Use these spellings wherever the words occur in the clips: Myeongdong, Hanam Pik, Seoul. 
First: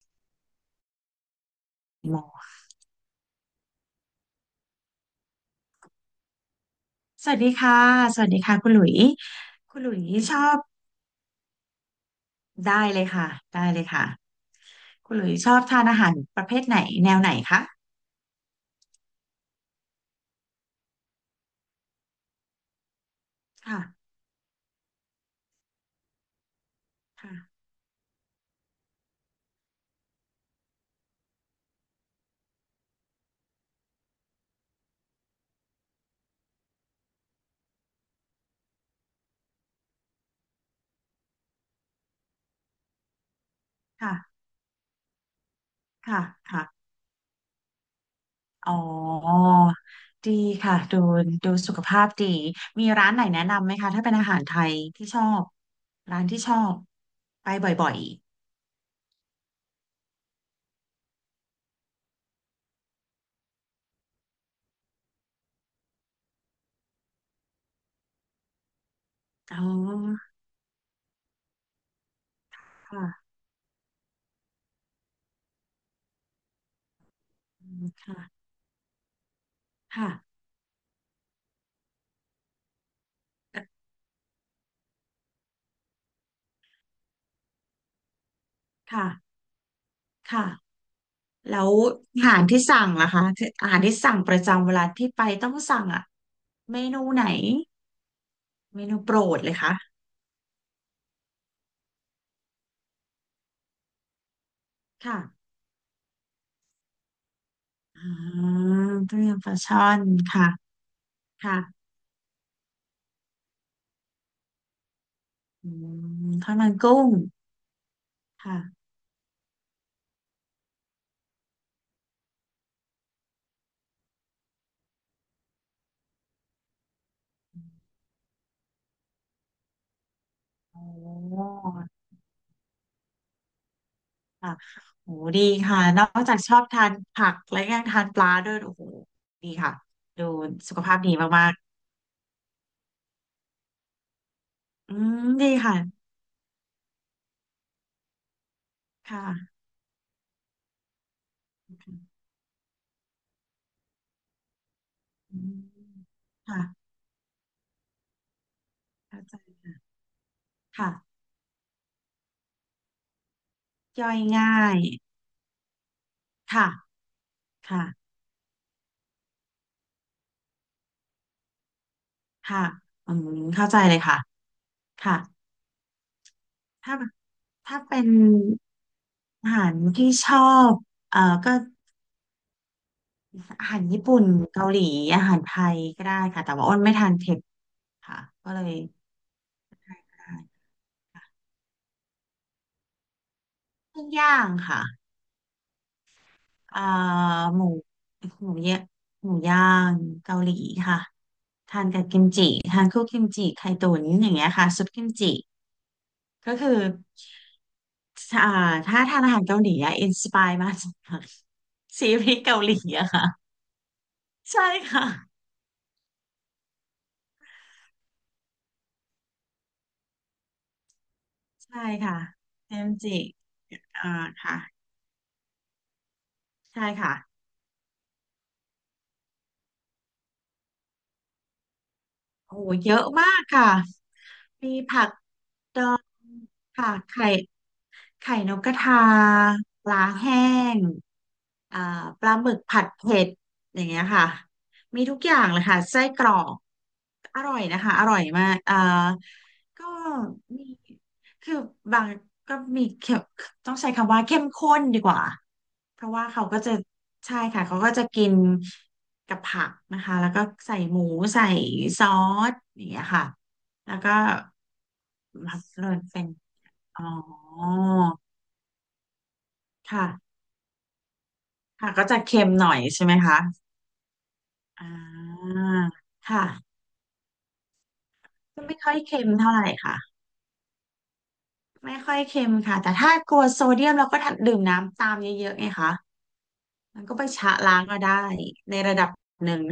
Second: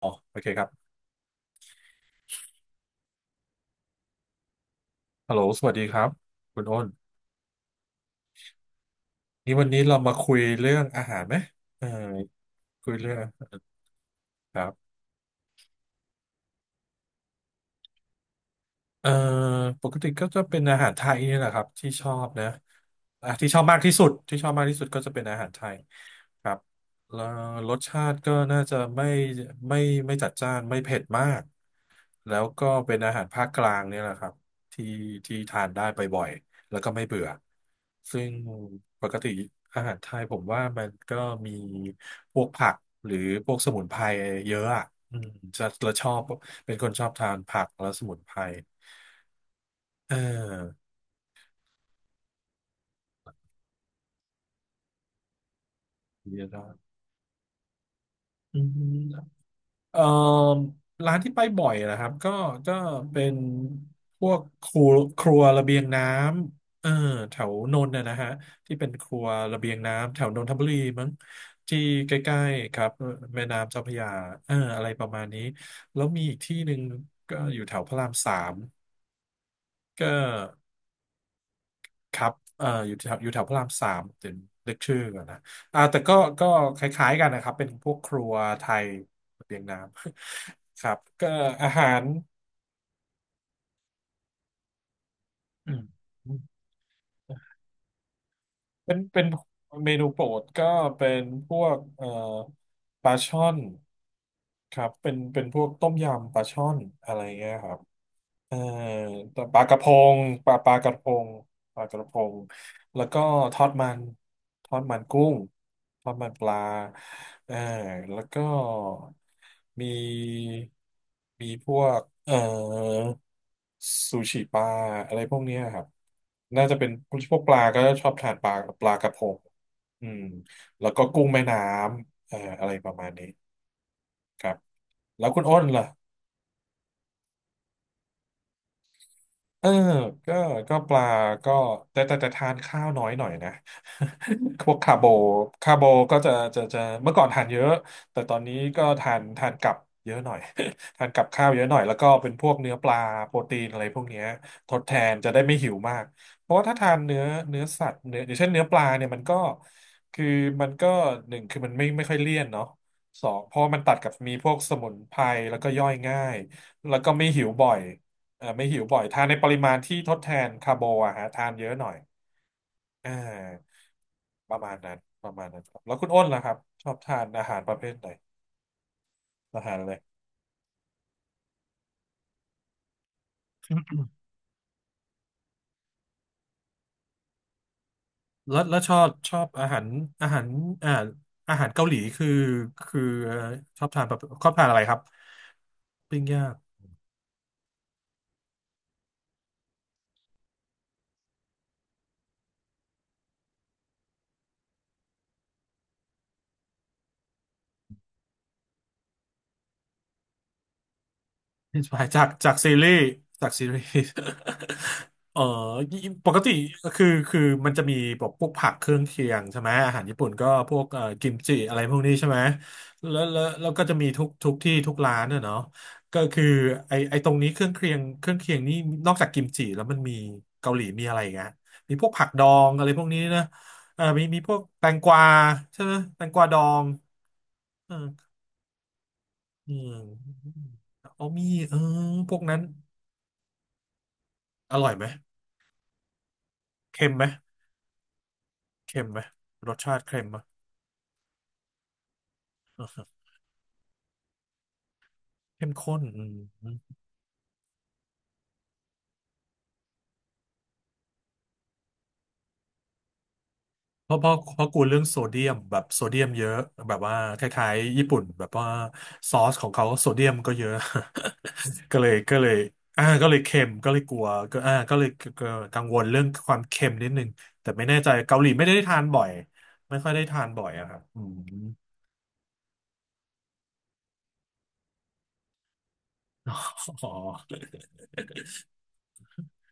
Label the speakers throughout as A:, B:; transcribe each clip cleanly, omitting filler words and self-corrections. A: อ๋อโอเคครับ
B: หมอ
A: ฮัลโหลสวัสดีครับคุณอ้น
B: สวัสดีค่ะสวัสดีค่ะคุณหลุย
A: นี่วัน
B: คุ
A: นี้
B: ณหลุ
A: เรา
B: ย
A: มาคุ
B: ช
A: ย
B: อบ
A: เรื่องอาหารไหมเออ
B: ได้
A: คุย
B: เลย
A: เรื่อ
B: ค่ะ
A: ง
B: ได้เลยค่ะ
A: ครับ
B: คุณหลุยชอบทานอาหารประเภทไหนแนวไหนคะ
A: เอ่อปกติก็จะเป็นอาหารไทยนี่แหละครับที่ชอบนะอ่ะที่ชอบมา
B: ค่ะ
A: กที่สุดที่ชอบมากที่สุดก็จะเป็นอาหารไทยครับแล้ว
B: ค่ะ
A: รสชาติก็น่าจะไม่ไม่จัดจ้านไม่เผ็ดมากแล้วก็เป็นอาหารภาคกลางเนี่ยแหละครับที่ที่ทานได้บ่อยๆแล้วก็ไม่เบื่อซึ่งปกติอาหารไทยผมว่ามันก็มีพวกผักหรือพวกสมุนไพร
B: ค่ะ
A: เยอะอ่ะอืมจะเราชอ
B: ค่ะ
A: บ
B: ค่ะ
A: เป็นคนชอบทานผักและสมุนไพร
B: อ๋อ
A: อ่
B: ดีค่ะ
A: า
B: ดูสุขภาพดีมีร้านไหนแนะนำไหมคะถ้าเป็นอาหารไทยที่ชอบร้าน
A: เย
B: ที่
A: อะ
B: ช
A: ค
B: อ
A: รั
B: บ
A: บ
B: ไปบ่อย
A: อืมเอ่อร้านที่ไปบ่อยนะครับก็เป็นพวกครัวครัวระเบียงน้ำเออแถวนนท์นะนะฮะที่เป็นครัว
B: ๆอ๋
A: ระ
B: อ
A: เบียงน้ำแถวนนทบุรีมั้งที่ใกล้ๆครับ
B: ค่ะ
A: แม่น้ำเจ้าพระยาเอออะไรประมาณนี้แล้วมีอีกที่หนึ่งก็อยู่
B: อื
A: แถว
B: ม
A: พระรามสา
B: ค่ะ
A: มก็
B: ค่ะ
A: ครับอยู่แถวพระรามสามเดี๋ยวนึกชื่อก่อนนะอ่าแต่ก็คล้ายๆกันนะครับ เป็นพวกครัวไทย
B: ค่ะ
A: ระเบียงน้ำ
B: ค่ะ
A: ครับก็
B: แล้
A: อา
B: ว
A: หาร
B: อาหารที่สั่งล่ะคะอาหารที่สั่งประจำเวลาที่ไปต้อง
A: อืม
B: สั่งอ่ะเมนูไหนเม
A: เป็
B: นู
A: น
B: โปร
A: เป็น
B: ดเลยคะ
A: เมนูโปรดก็เป็นพวกปลาช่อนครับเป็น
B: ค่ะ
A: เป็นพวกต้มยำปลาช่อนอะไรเงี้ยครับ
B: อ่า
A: เอ่อ
B: ต้มยำปลา
A: ปลาก
B: ช่
A: ระ
B: อ
A: พ
B: น
A: ง
B: ค่ะ
A: ปลากระพง
B: ค่ะ
A: ปลากระพงแล้วก็ทอดมันทอดมันกุ้ง
B: อื
A: ทอดมั
B: ม
A: นป
B: ทอด
A: ลา
B: มันกุ้ง
A: เอ่อแล้วก็
B: ค่ะ
A: มีมีพวกซูชิปลาอะไรพวกเนี้ยครับน่าจะเป็นพวกปลาก็ชอบทานปลาปลากระพงอืม
B: โอ
A: แล้วก็กุ้งแม่
B: ้
A: น้ำอะไรประมาณนี้ครั
B: ค่ะ
A: บ
B: โห
A: แล้วคุ
B: ดี
A: ณอ้น
B: ค่ะ
A: ล่ะ
B: นอกจากชอบทานผักและยังทานปลาด้วยโอ้โหดี
A: เออ
B: ค่ะดู
A: ก็
B: สุ
A: ก็
B: ข
A: ป
B: ภาพ
A: ลา
B: ดีมา
A: ก็
B: ก
A: แต่ทานข้าวน้อยหน่อยนะ พวก
B: ๆ
A: คา
B: อื
A: ร์โบ
B: มดี
A: คา
B: ค่ะ
A: ร์โบก็จะเมื่อก่อนทานเยอะ แต่ตอนนี้ก็ทาน
B: ค่ะ
A: กับเยอะหน่อย ทานกับข้าวเยอะหน่อย แล้วก็เป็นพวกเนื้อปลาโปรตีนอะไรพวกเนี้ยทดแทนจะ
B: อื
A: ได้ไม่
B: ม
A: หิวมากเพราะ
B: ค่ะ
A: ว่าถ้าทานเนื้อเนื้อสัตว์เนื้ออย่างเช่นเนื้อปลาเนี่ยมั
B: เข้า
A: นก็
B: ใจ
A: คือมันก็
B: ค่ะ
A: หนึ่งคือมันไม่ค่อยเลี่ยนเนาะสองเพราะมันตัดกั
B: ย่
A: บ
B: อย
A: มีพ
B: ง่า
A: วกส
B: ย
A: มุนไพรแล้วก็ย่อยง่าย
B: ค่ะ
A: แล้วก็ไม่หิวบ่อย
B: ค่ะ
A: เออไม่หิวบ่อยทานในปริมาณที่ทดแทนคาร์โบอะฮะทานเยอะหน่อย
B: ค่ะ
A: อ่
B: อืมเข้าใจ
A: า
B: เลยค่ะ
A: ประมาณนั้น
B: ค่ะ
A: ประมาณนั้นครับแล้วคุณอ้นล่ะครับชอ
B: ถ้า
A: บทานอาหารป
B: ถ้า
A: ระเภท
B: เป็
A: ไหน
B: นอา
A: อา
B: หา
A: หา
B: ร
A: รอะไร
B: ที่ชอบก็อาหารญี่ปุ่นเกาหลีอาหารไทยก็ได้ค่ะแต่ว่าอ้นไม่ทานเผ็ดค่ะก็
A: แล้
B: เล
A: ว
B: ย
A: แล้วชอบอาหารอ่าอาหารเกาหลีคือชอบทา
B: ปิ้
A: น
B: ง
A: แบบ
B: ย่า
A: ช
B: ง
A: อบทานอะไร
B: ค่ะ
A: ครับปิ้งย่าง
B: เอ่อหมูหมูเยะหมูย่างเกาหลีค่ะทานกับกิมจิทานคู่กิมจิไข่ตุ๋นอย่างเงี้ยค่ะซุปกิมจิ ก็คืออ่าถ้าทานอาหารเกาหลีอะอินสปายมาจากซี
A: จาก
B: รีส์
A: จาก
B: เกาห
A: ซี
B: ลี
A: รีส์
B: อะค่ะ
A: จากซีรีส์
B: ใช่ค่ะ
A: เอ่อปกติคือมันจะมีแบบพวกผักเครื่องเคียงใช่ไหมอาหารญี่ปุ่นก็พวกกิมจิอะ
B: ใช่
A: ไรพวกนี้
B: ค่ะ
A: ใช่ไหม
B: เทมจิ
A: แล้วก็จะมี
B: อ่า
A: ทุก
B: ค่ะ
A: ที่ทุกร้านอะเนาะก็คือ
B: ใช่
A: ไอ
B: ค่ะ
A: ไอตรงนี้เครื่องเคียงเครื่องเคียงนี่นอกจากกิมจิแล้วมันมีเกาหลีมีอะไรอีกอะมีพวกผักดอ
B: โอ้โห
A: งอะไร
B: เย
A: พว
B: อะ
A: กนี้
B: มาก
A: นะ
B: ค่ะ
A: เอ่ามีพวก
B: มี
A: แตง
B: ผั
A: ก
B: ก
A: วา
B: ด
A: ใช่
B: อ
A: ไหม
B: ง
A: แตงกวาดอง
B: ค่ะไข่
A: เออ
B: ไข่นกกระทา
A: อื
B: ปลาแห้
A: ม
B: ง
A: เอามีเอ
B: อ่า
A: อ
B: ป
A: พ
B: ลา
A: วก
B: หมึ
A: นั้
B: ก
A: น
B: ผัดเผ็ดอย่างเงี้ยค่ะ
A: อร่อย
B: มี
A: ไหม
B: ทุกอย่างเลยค่ะไส้กรอก
A: เค็มไหม
B: อร่อยนะคะอร่อยมากอ่า
A: เค็มไหม รส
B: ก็
A: ชาติเค็มไหม
B: มีคือบางก็มีเข้มต้องใช้คำว่าเข้มข้นดีกว่า
A: เข้มข้
B: เพ
A: น
B: ราะ
A: อื
B: ว่าเขาก็จะ
A: ม
B: ใช่ค่ะเขาก็จะกินกับผักนะคะแล้วก็ใส่หมูใส่ซอสอย่างเงี้ยค่ะแล้ว
A: เพ
B: ก็
A: ราะเพราะเพราะกูเรื่องโซเดีย
B: รั
A: ม
B: บ
A: แบบ
B: เลย
A: โซเดี
B: เป็
A: ย
B: น
A: มเยอะแบบ
B: อ๋อ
A: ว่าคล้ายๆญี่ปุ่นแบบว่าซอสของเขา
B: ค่ะ
A: โซเดียมก็เยอะ
B: ค่ะ
A: ก็
B: ก็
A: เลย
B: จะ
A: ก็
B: เค็
A: เล
B: ม
A: ย
B: หน่อย
A: อ่า
B: ใช่ไหม
A: ก็เล
B: คะ
A: ยเค็มก็เลยกลัวก็อ่า
B: อ่
A: ก็เลยก็
B: า
A: กังวลเรื่อง
B: ค่ะ
A: ความเค็มนิดนึงแต่ไม่แน่ใจเกาหลี
B: ก็
A: ไม่ได้
B: ไม่ค่อ
A: ทา
B: ย
A: นบ่
B: เค็
A: อ
B: ม
A: ย
B: เท่าไหร่
A: ไม่
B: ค่ะ
A: ค่อยได้ทานบ่อยอะครับอืม
B: ไม่ค่อยเค็มค่ะ แต่ถ้ากลัวโซเดียมเราก็ดื่มน้ำตามเยอะๆไงคะ
A: อ
B: มัน
A: ๋
B: ก็ไปชะล้าง
A: อ
B: ก็ได้ในระดับหนึ่ง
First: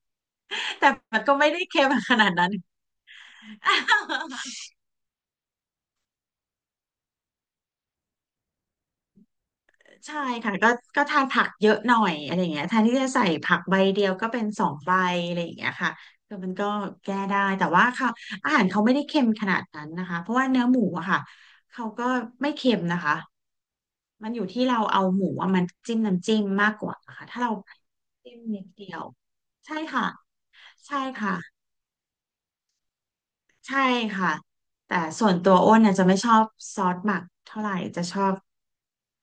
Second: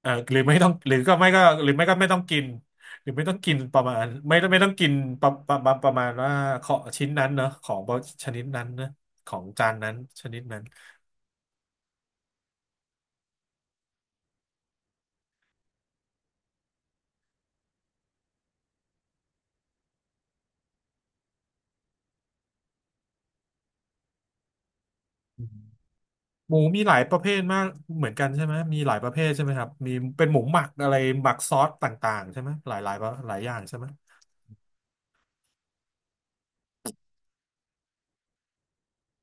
A: เออหรือไม่ต้อง
B: แต่
A: หรือก็
B: มัน
A: ไม่
B: ก็
A: ก็
B: ไม่ได้
A: หรือ
B: เค็
A: ไม่
B: ม
A: ก็ไม่
B: ข
A: ต้อง
B: นาด
A: กิน
B: นั้น
A: หรือไม่ต้องกินประมาณไม่ ไม่ต้องกินประมาณว่าของชิ้นนั้นเนอะของชนิดนั้นนะของจานนั้น
B: ใช่
A: ชนิด
B: ค่ะ
A: นั้น
B: ก็ทานผักเยอะหน่อยอะไรอย่างเงี้ยแทนที่จะใส่ผักใบเดียวก็เป็นสองใบอะไรอย่างเงี้ยค่ะคือมันก็แก้ได้แต่ว่าเขาอาหารเขาไม่ได้เค็มขนาดนั้นนะคะเพราะว่าเนื้อหมูอะค่ะเขาก็ไม่เค็มนะคะมันอยู่ที่เราเอาหมู
A: อื
B: อะ
A: ม
B: มันจิ้มน้ำจิ้ม
A: หมู
B: มาก
A: มี
B: ก
A: ห
B: ว่า
A: ลายประ
B: ค่ะ
A: เภท
B: ถ้าเรา
A: มากเหมือนกัน
B: จิ้ม
A: ใช่ไหม
B: นิด
A: มี
B: เดี
A: หลา
B: ย
A: ย
B: ว
A: ประเภทใช่ไหมครับ
B: ใช่
A: มี
B: ค่ะ
A: เป็นหมูหมักอะไร
B: ใช่
A: หมั
B: ค่ะ
A: กซอสต่างๆใช่ไหมหลายหลายหลายอย่างใช่
B: ใช่
A: ไหม
B: ค่ะแต่ส่วนตัวอ้นน่ะจะไม่ชอบซอสหมักเท่าไหร่จะชอบ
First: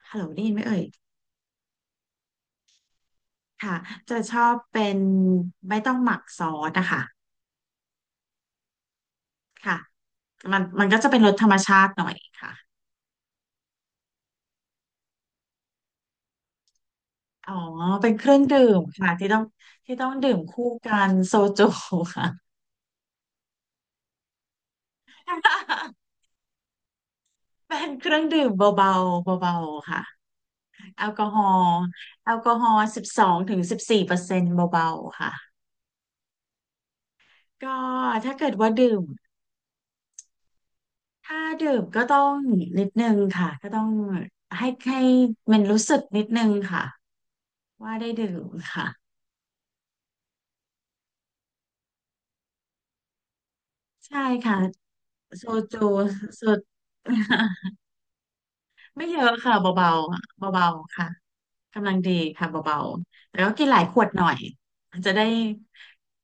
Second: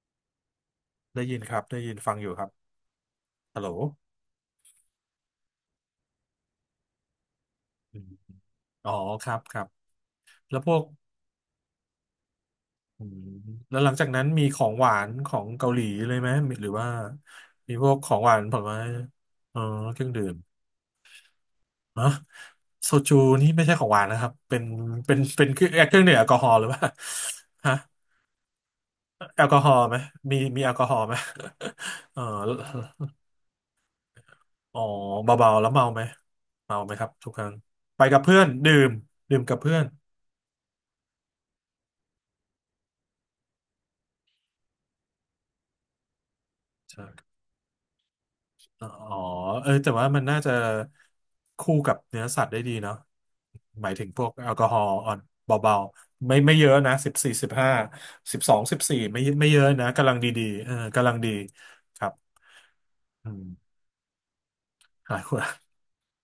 B: ฮัลโหลได้ยินไหมเอ่ย
A: ได้ยินครับได้ยินฟังอยู่ครับฮัลโหล
B: ค่ะจะชอบเป็นไม่ต้องหมักซอสนะคะ
A: อมอ๋อครับครับ
B: ค่ะ
A: แล้
B: มั
A: ว
B: น
A: พวก
B: มันก็จะเป็นรสธรรมชาติหน่อยค่ะ
A: อืมแล้วหลังจากนั้นมีของหวานของเกาหลีเลยไหมหรือว่า
B: อ๋อ
A: มีพวกข
B: เป็
A: อ
B: น
A: ง
B: เค
A: ห
B: รื่
A: วา
B: อ
A: น
B: ง
A: ผ
B: ดื่
A: ลไม้
B: มค่ะที่ต้อง
A: เออ
B: ที่
A: เครื่
B: ต้
A: อ
B: อ
A: ง
B: ง
A: ดื่
B: ดื่
A: ม
B: มคู่กันโซจู
A: ฮะ
B: ค่ะ
A: โซจูนี่ไม่ใช่ของหวานนะครับเป็นเครื่อง เครื่องดื่มแอลกอฮอล์หรือเปล่าฮะ
B: เป็นเครื่องดื่มเบาๆ
A: แอลก
B: เบา
A: อฮอล์
B: ๆ
A: ไหม
B: ค่ะ
A: มีแอลกอฮอ
B: แอ
A: ล์ไห
B: ล
A: ม
B: กอฮอล์
A: เออ
B: แอลกอฮอล์12-14%
A: อ๋อ
B: เบาๆค่ะ
A: เบาๆแล้วเมาไหมเมาไหมครับทุกครั้ง
B: ก็
A: ไปกับ
B: ถ้า
A: เพื่อน
B: เกิดว่า
A: ดื่ม
B: ดื่ม
A: ดื่มกับเพื่อน
B: ถ้าดื่มก็ต้องนิดนึงค่ะก็ต้องให้มันรู้สึกนิดนึงค่ะว่าได้ดื่ม
A: อ๋
B: ค่ะ
A: อเออแต่ว่ามันน่าจะคู่กับเนื้อสัตว์ได้ดีเนาะหมายถึงพ
B: ใช่
A: วกแอล
B: ค่ะ
A: กอฮอล์อ่อน
B: โซ
A: เบา
B: จู
A: ๆไม่
B: สุ
A: ไม่
B: ด
A: เยอะนะ14 15สิบสองสิบ สี่
B: ไม่เย
A: ไม่
B: อะ
A: ไม่
B: ค่ะ
A: เยอะนะ
B: เบา
A: กำลัง
B: ๆ
A: ดี
B: บ
A: ๆ
B: เบา
A: เออ
B: ๆ
A: กำ
B: ค่ะ
A: ลังดี
B: กำลั
A: ค
B: ง
A: รั
B: ดี
A: บ
B: ค่ะเบา
A: อื
B: ๆแต่ก็
A: ม
B: กินหลายขวดหน่อย
A: ห
B: จะ
A: ลาย
B: ได้
A: คน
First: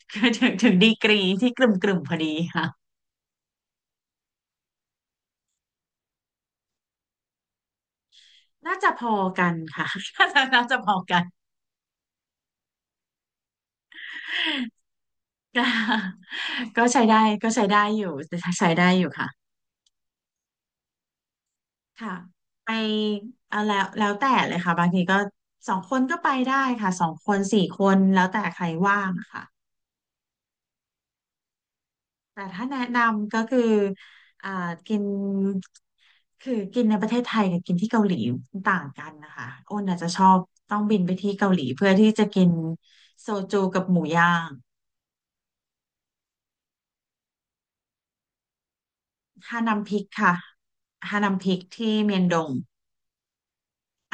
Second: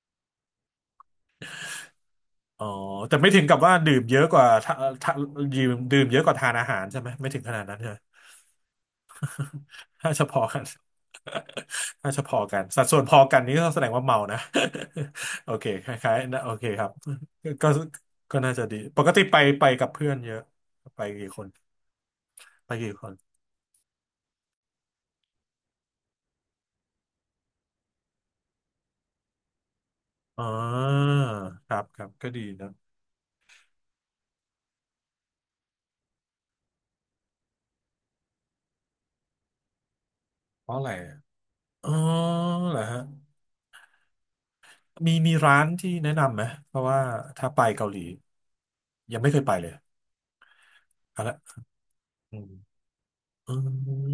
B: ถึงดีกรีที่กลุ่มๆพอดี
A: อ๋อ
B: ค่ะ
A: แต่ไม่ถึงกับว่าดื่มเยอะกว่าถ้าดื่มเยอะกว่าทานอาหารใช่ไหมไม่ถึงขนาดนั้นใช่ไหม
B: น่าจะพอกันค่ะ
A: ถ้าเฉพาะ กัน
B: น่าจะพอกัน
A: ถ้าเฉพาะกันสัดส่วนพอกันนี่ก็แสดงว่าเมานะ โอ
B: ก็
A: เคคล้ายๆนะโอเคค
B: ก็
A: รับ
B: ใช้ได้ก็ใช้
A: ก็
B: ได้อยู่
A: ก็น่าจะ
B: ใช้
A: ดี
B: ได้
A: ป
B: อ
A: ก
B: ยู่
A: ติ
B: ค่ะ
A: ไปกับเพื่อนเยอะไปกี่คน
B: ค่ะ
A: ไป
B: ไป
A: กี่คน
B: เอาแล้วแต่เลยค่ะบางทีก็สองคนก็ไปได้ค่ะสองคนสี่คนแล้วแต่ใครว่างค่ะ
A: อ๋อครับครับก็
B: แต่
A: ดี
B: ถ้า
A: นะ
B: แนะนำก็คืออ่ากินคือกินในประเทศไทยกับกินที่เกาหลีต่างกันนะคะอ้นอาจจะชอบ
A: เพ
B: ต้
A: ราะ
B: อง
A: อะไร
B: บินไป
A: อะ
B: ที่เกาหลี
A: อ๋
B: เพื่
A: อ
B: อที่จะกิน
A: เหรอฮะ
B: โซจูกับหมูย่าง
A: มีร้านที่แนะนำไหมเพราะว่าถ้าไปเกาหลียังไม่เคยไป
B: ฮา
A: เลย
B: นัมพิกค่ะฮา
A: เอา
B: นั
A: ละ
B: มพิกที่เมียน
A: อื
B: ด
A: ม
B: ง
A: อ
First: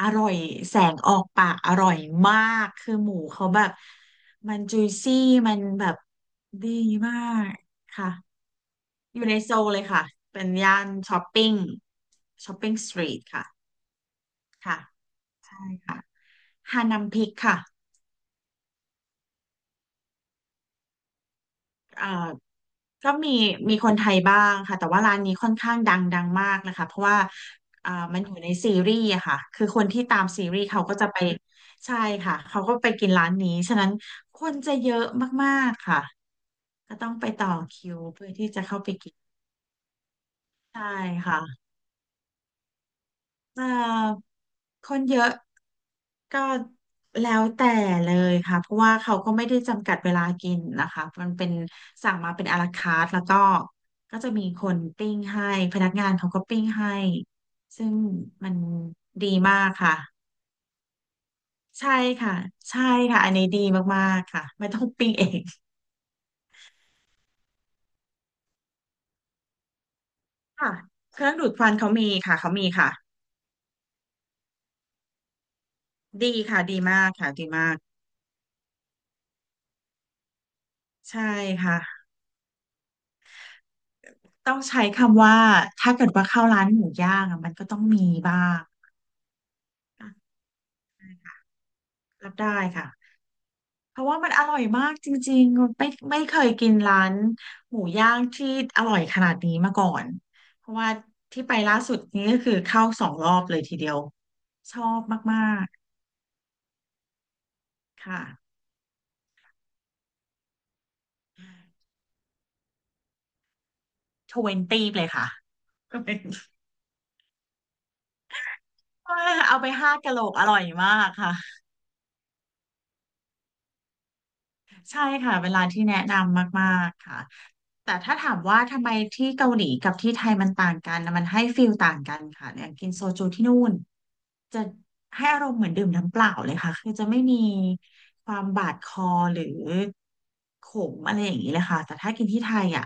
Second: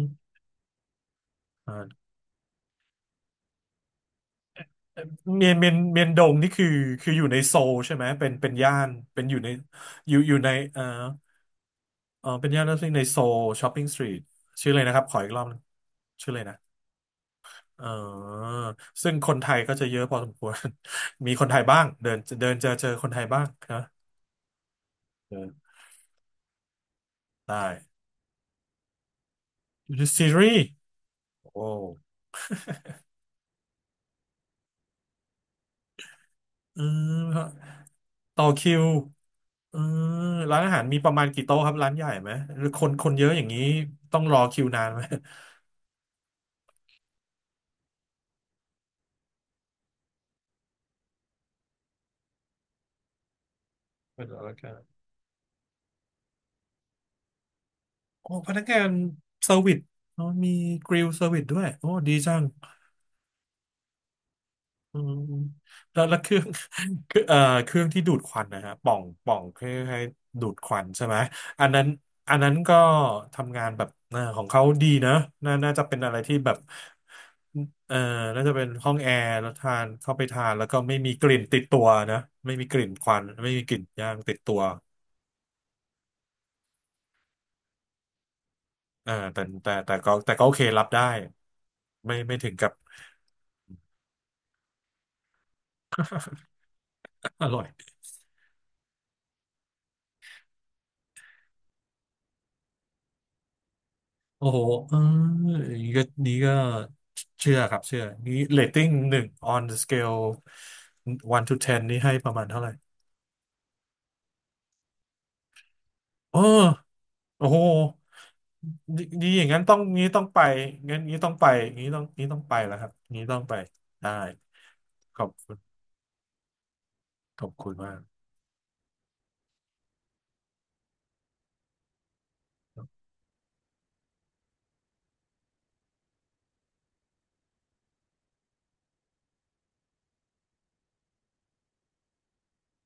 B: อร่อยแสงออกปากอร่อย
A: ม
B: มากคือหมูเขาแบบมันจุยซี่มันแบบ
A: เมียนดงนี่คือ
B: ดี
A: คือ
B: มา
A: อยู่ใน
B: ก
A: โซลใช่ไหม
B: ค่ะ
A: เป็นย่าน
B: อ
A: เป็น
B: ยู่
A: อ
B: ใน
A: ยู่ใน
B: โซลเลยค่ะ
A: อยู่
B: เป็
A: ใน
B: นย่านช้อปปิ้ง
A: เออเป็น
B: ช้อป
A: ย่าน
B: ปิ้ง
A: ที่
B: สต
A: ใน
B: รี
A: โซ
B: ท
A: ล
B: ค่ะ
A: ช้อปปิ้งสตรีทชื่อ
B: ค่ะ
A: เลยนะครับขออีกรอบหนึ่ง
B: ใช่ค่ะ
A: ชื่อเลยนะ
B: ฮานัมพิกค่ะ
A: เออซึ่งคนไทยก็จะเยอะพอสมควร มีคนไทยบ้าง
B: เอ่อ
A: เดินเดินเจอค
B: ก็
A: นไทย
B: มี
A: บ้าง
B: มี
A: นะ
B: คนไทยบ้างค่ะแต่ว่าร้าน
A: เอ
B: นี้
A: อ
B: ค่อนข้างดังดังมากนะคะเพราะว่า
A: ได้
B: มันอยู่ในซีรีส์อะค่ะคือคนที่ตาม
A: ซี
B: ซี
A: รี
B: รี
A: ส์
B: ส์เขาก็จะไป
A: โอ้
B: ใช่ค่ะเขาก็ไปกินร้านนี้ฉะนั้นคนจะเยอะมากๆค่ะ
A: อื
B: ก็ต้องไปต่อคิ
A: ม
B: วเพื่อ
A: ต่อ
B: ที่จะ
A: คิ
B: เข้า
A: ว
B: ไปกิน
A: เอืมร้านอาหา
B: ใช่
A: รมีประมาณกี่โต๊ะ
B: ค่ะ
A: ครับร้านใหญ่ไหมหรือคนเยอะอย่างนี้
B: เอ่
A: ต้อง
B: อ
A: รอคิวนาน
B: ค
A: ไหม
B: นเยอะก็แล้วแต่เลยค่ะเพราะว่าเขาก็ไม่ได้จำกัดเวลากินนะคะมันเป็นสั่งมาเป็นอาราคาร์ทแล้วก็ก็จะมีคนปิ้งให้พนักงานเขาก็ปิ้งให้ซึ่ง
A: โอ้พ
B: มัน
A: นักงาน
B: ดี
A: เซอ
B: มา
A: ร์
B: ก
A: วิส
B: ค่ะ
A: เนอะมีกริลเซอร์วิสด้วยโอ้
B: ใช่
A: ดีจั
B: ค่ะ
A: ง
B: ใช่ค่ะอันนี้ดีมากๆค่ะไม่ต้อง
A: อื
B: ปิ้ง
A: ม
B: เอง
A: แล้วเครื่อง คือเครื่องที่ดูดควันนะฮะปล่องใค้่ให้ดูดค
B: ค่ะ
A: วันใช่ไหม
B: เครื่องดูดค
A: อัน
B: วัน
A: นั้น
B: เขามี
A: อั
B: ค่ะ
A: นนั้
B: เขา
A: น
B: มี
A: ก็
B: ค่ะ
A: ทำงานแบบของเขาดีนะน่าจะเป็นอะไร
B: ดี
A: ที่แบบ
B: ค่ะดีมากค่ะดีมาก
A: เอ่อน่าจะเป็นห้องแอร์แล้วทานเข้าไปทานแล้วก็ไม่มี
B: ใช่
A: กลิ่นติด
B: ค่ะ
A: ตัวนะไม่มีกลิ่นควันไม่มีกลิ่นย่างติดตั
B: ต้อง
A: ว
B: ใช้คำว่าถ้าเกิดว่าเข้าร้านหมูย่างอะมันก็ต้องมีบ้างอ่ะ
A: แต่ก็โอเครับได้ไม่
B: รั
A: ไม่
B: บ
A: ถึง
B: ได้
A: กับ
B: ค่ะเพราะว่ามันอร่อยมากจริงๆไม่เคยกินร้าน
A: อร่อย
B: หมูย่างที่อร่อยขนาดนี้มาก่อนเพราะว่าที่ไปล่าสุดนี้ก็คือเข้าสองรอบเลยทีเดียว
A: โอ้โห
B: ชอ
A: เออ
B: บมาก
A: อย่างนี้ก็นี้ก็เชื่อครับเชื่อ
B: ๆค่ะ
A: นี้เรตติ้ง1 on the scale 1 to 10 นี่ให้ประมาณเท่าไหร่
B: 20เลยค่ะ
A: เออโอ้โหนี่อย่า ง
B: เอา
A: นั้น
B: ไป
A: ต้อง
B: ห้า
A: นี้
B: กะโห
A: ต้
B: ล
A: อง
B: ก
A: ไป
B: อร่อยมา
A: งั้น
B: ก
A: นี้ต้อ
B: ค่ะ
A: งไป นี้ต้องไปแล้วครับ นี้ต้องไป ได้
B: ใช่
A: ขอบ
B: ค่ะเว
A: คุณ
B: ลาที่แนะนำมากๆค่ะ
A: ขอบคุณ
B: แต่
A: มาก
B: ถ้าถามว่าทำไมที่เกาหลีกับที่ไทยมันต่างกันนะมันให้ฟีลต่างกันค่ะอย่างกินโซจูที่นู่นจะให้อารมณ์เหมือนดื่มน้ำเปล่าเลยค่ะคือจะไม่มีความบาดคอหรือขมอะไรอย่างนี้เลยค่ะแต่ถ้ากินที่ไทยอ่ะ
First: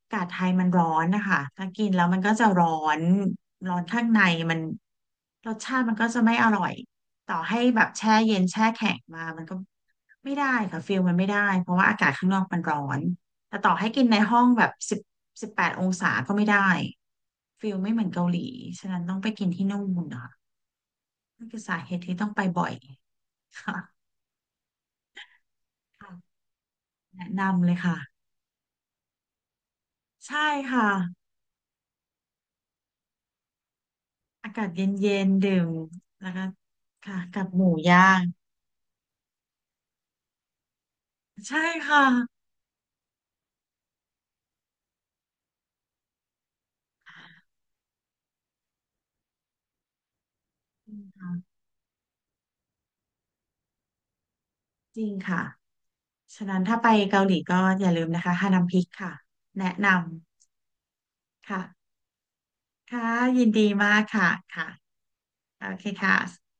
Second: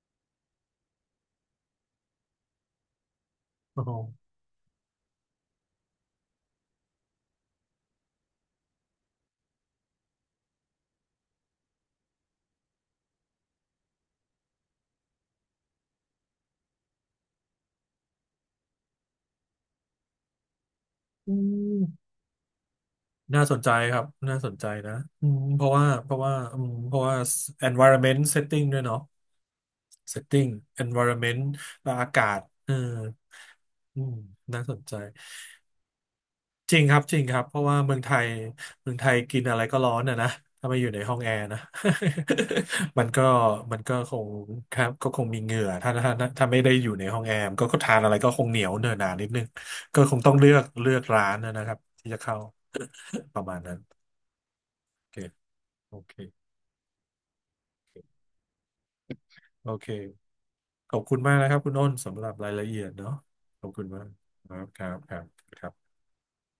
B: อากาศไทยมันร้อนนะคะถ้ากินแล้วมันก็จะร้อนร้อ
A: โอ้
B: น
A: โห
B: ข้างในมันรสชาติมันก็จะไม่อร่อย ต่อให้แบบแช่เย็นแช่แข็งมามันก็ไม่ได้ค่ะฟิลมันไม่ได้เพราะว่าอากาศข้างนอกมันร้อน แต่ต่อให้กินในห้องแบบ18 องศาก็ไม่ได้ฟิลไม่เหมือนเกาหลี ฉะนั้นต้องไปกินที่นู่นค่ะ
A: อื
B: นั่นคือสาเหตุ
A: ม
B: ที่ต้องไปบ่อย
A: น่าสนใจ
B: ค่ะ
A: ครับ น่าสนใจนะอืม
B: ค่ะ
A: เพราะว่า
B: แนะนำเลยค่ะ
A: environment setting ด้วยเนาะ
B: ใช่
A: setting
B: ค่ะ
A: environment และอากาศเอออืม
B: อา
A: น่า
B: กาศ
A: ส
B: เ
A: นใจ
B: ย็นๆดื่มแล้วก็
A: จริงครับจ
B: ค่ะ
A: ริงครั
B: กั
A: บ
B: บ
A: เพ
B: ห
A: ราะ
B: มู
A: ว่า
B: ย่าง
A: เมืองไทยกินอะไรก็ร้อนอ่ะนะถ้าไม่อยู่ในห้องแอร์นะ
B: ใช่ค่ะ
A: มันก็มันก็คงครับก็คงมีเหงื่อถ้าไม่ได้อยู่ในห้องแอร์มันก็ทานอะไรก็คงเหนียวเนอะหนานิดนึงก็คงต้องเลือก
B: จ
A: เลื
B: ริ
A: อ
B: ง
A: กร้าน
B: ค่ะ
A: นะครับที่จะเข้า ประมาณนั้น
B: จ
A: โอ
B: ริง
A: เค
B: ค่ะ
A: โอเค
B: ฉะนั้นถ้าไปเกาหลีก็อย่าลืมนะคะฮานัมพิกค่ะแนะ
A: โอ
B: นำ
A: เค ขอบคุณมากนะครับ
B: ค่ะ
A: คุณอ้นสำหรับรายละเอียด
B: ค่ะ
A: เนาะ
B: ยิน
A: ขอ
B: ดี
A: บคุณ
B: มา
A: มา
B: ก
A: ก
B: ค่ะ
A: ครับ
B: ค่ะ
A: ครับครับครั
B: โอเค
A: บ
B: ค่ะ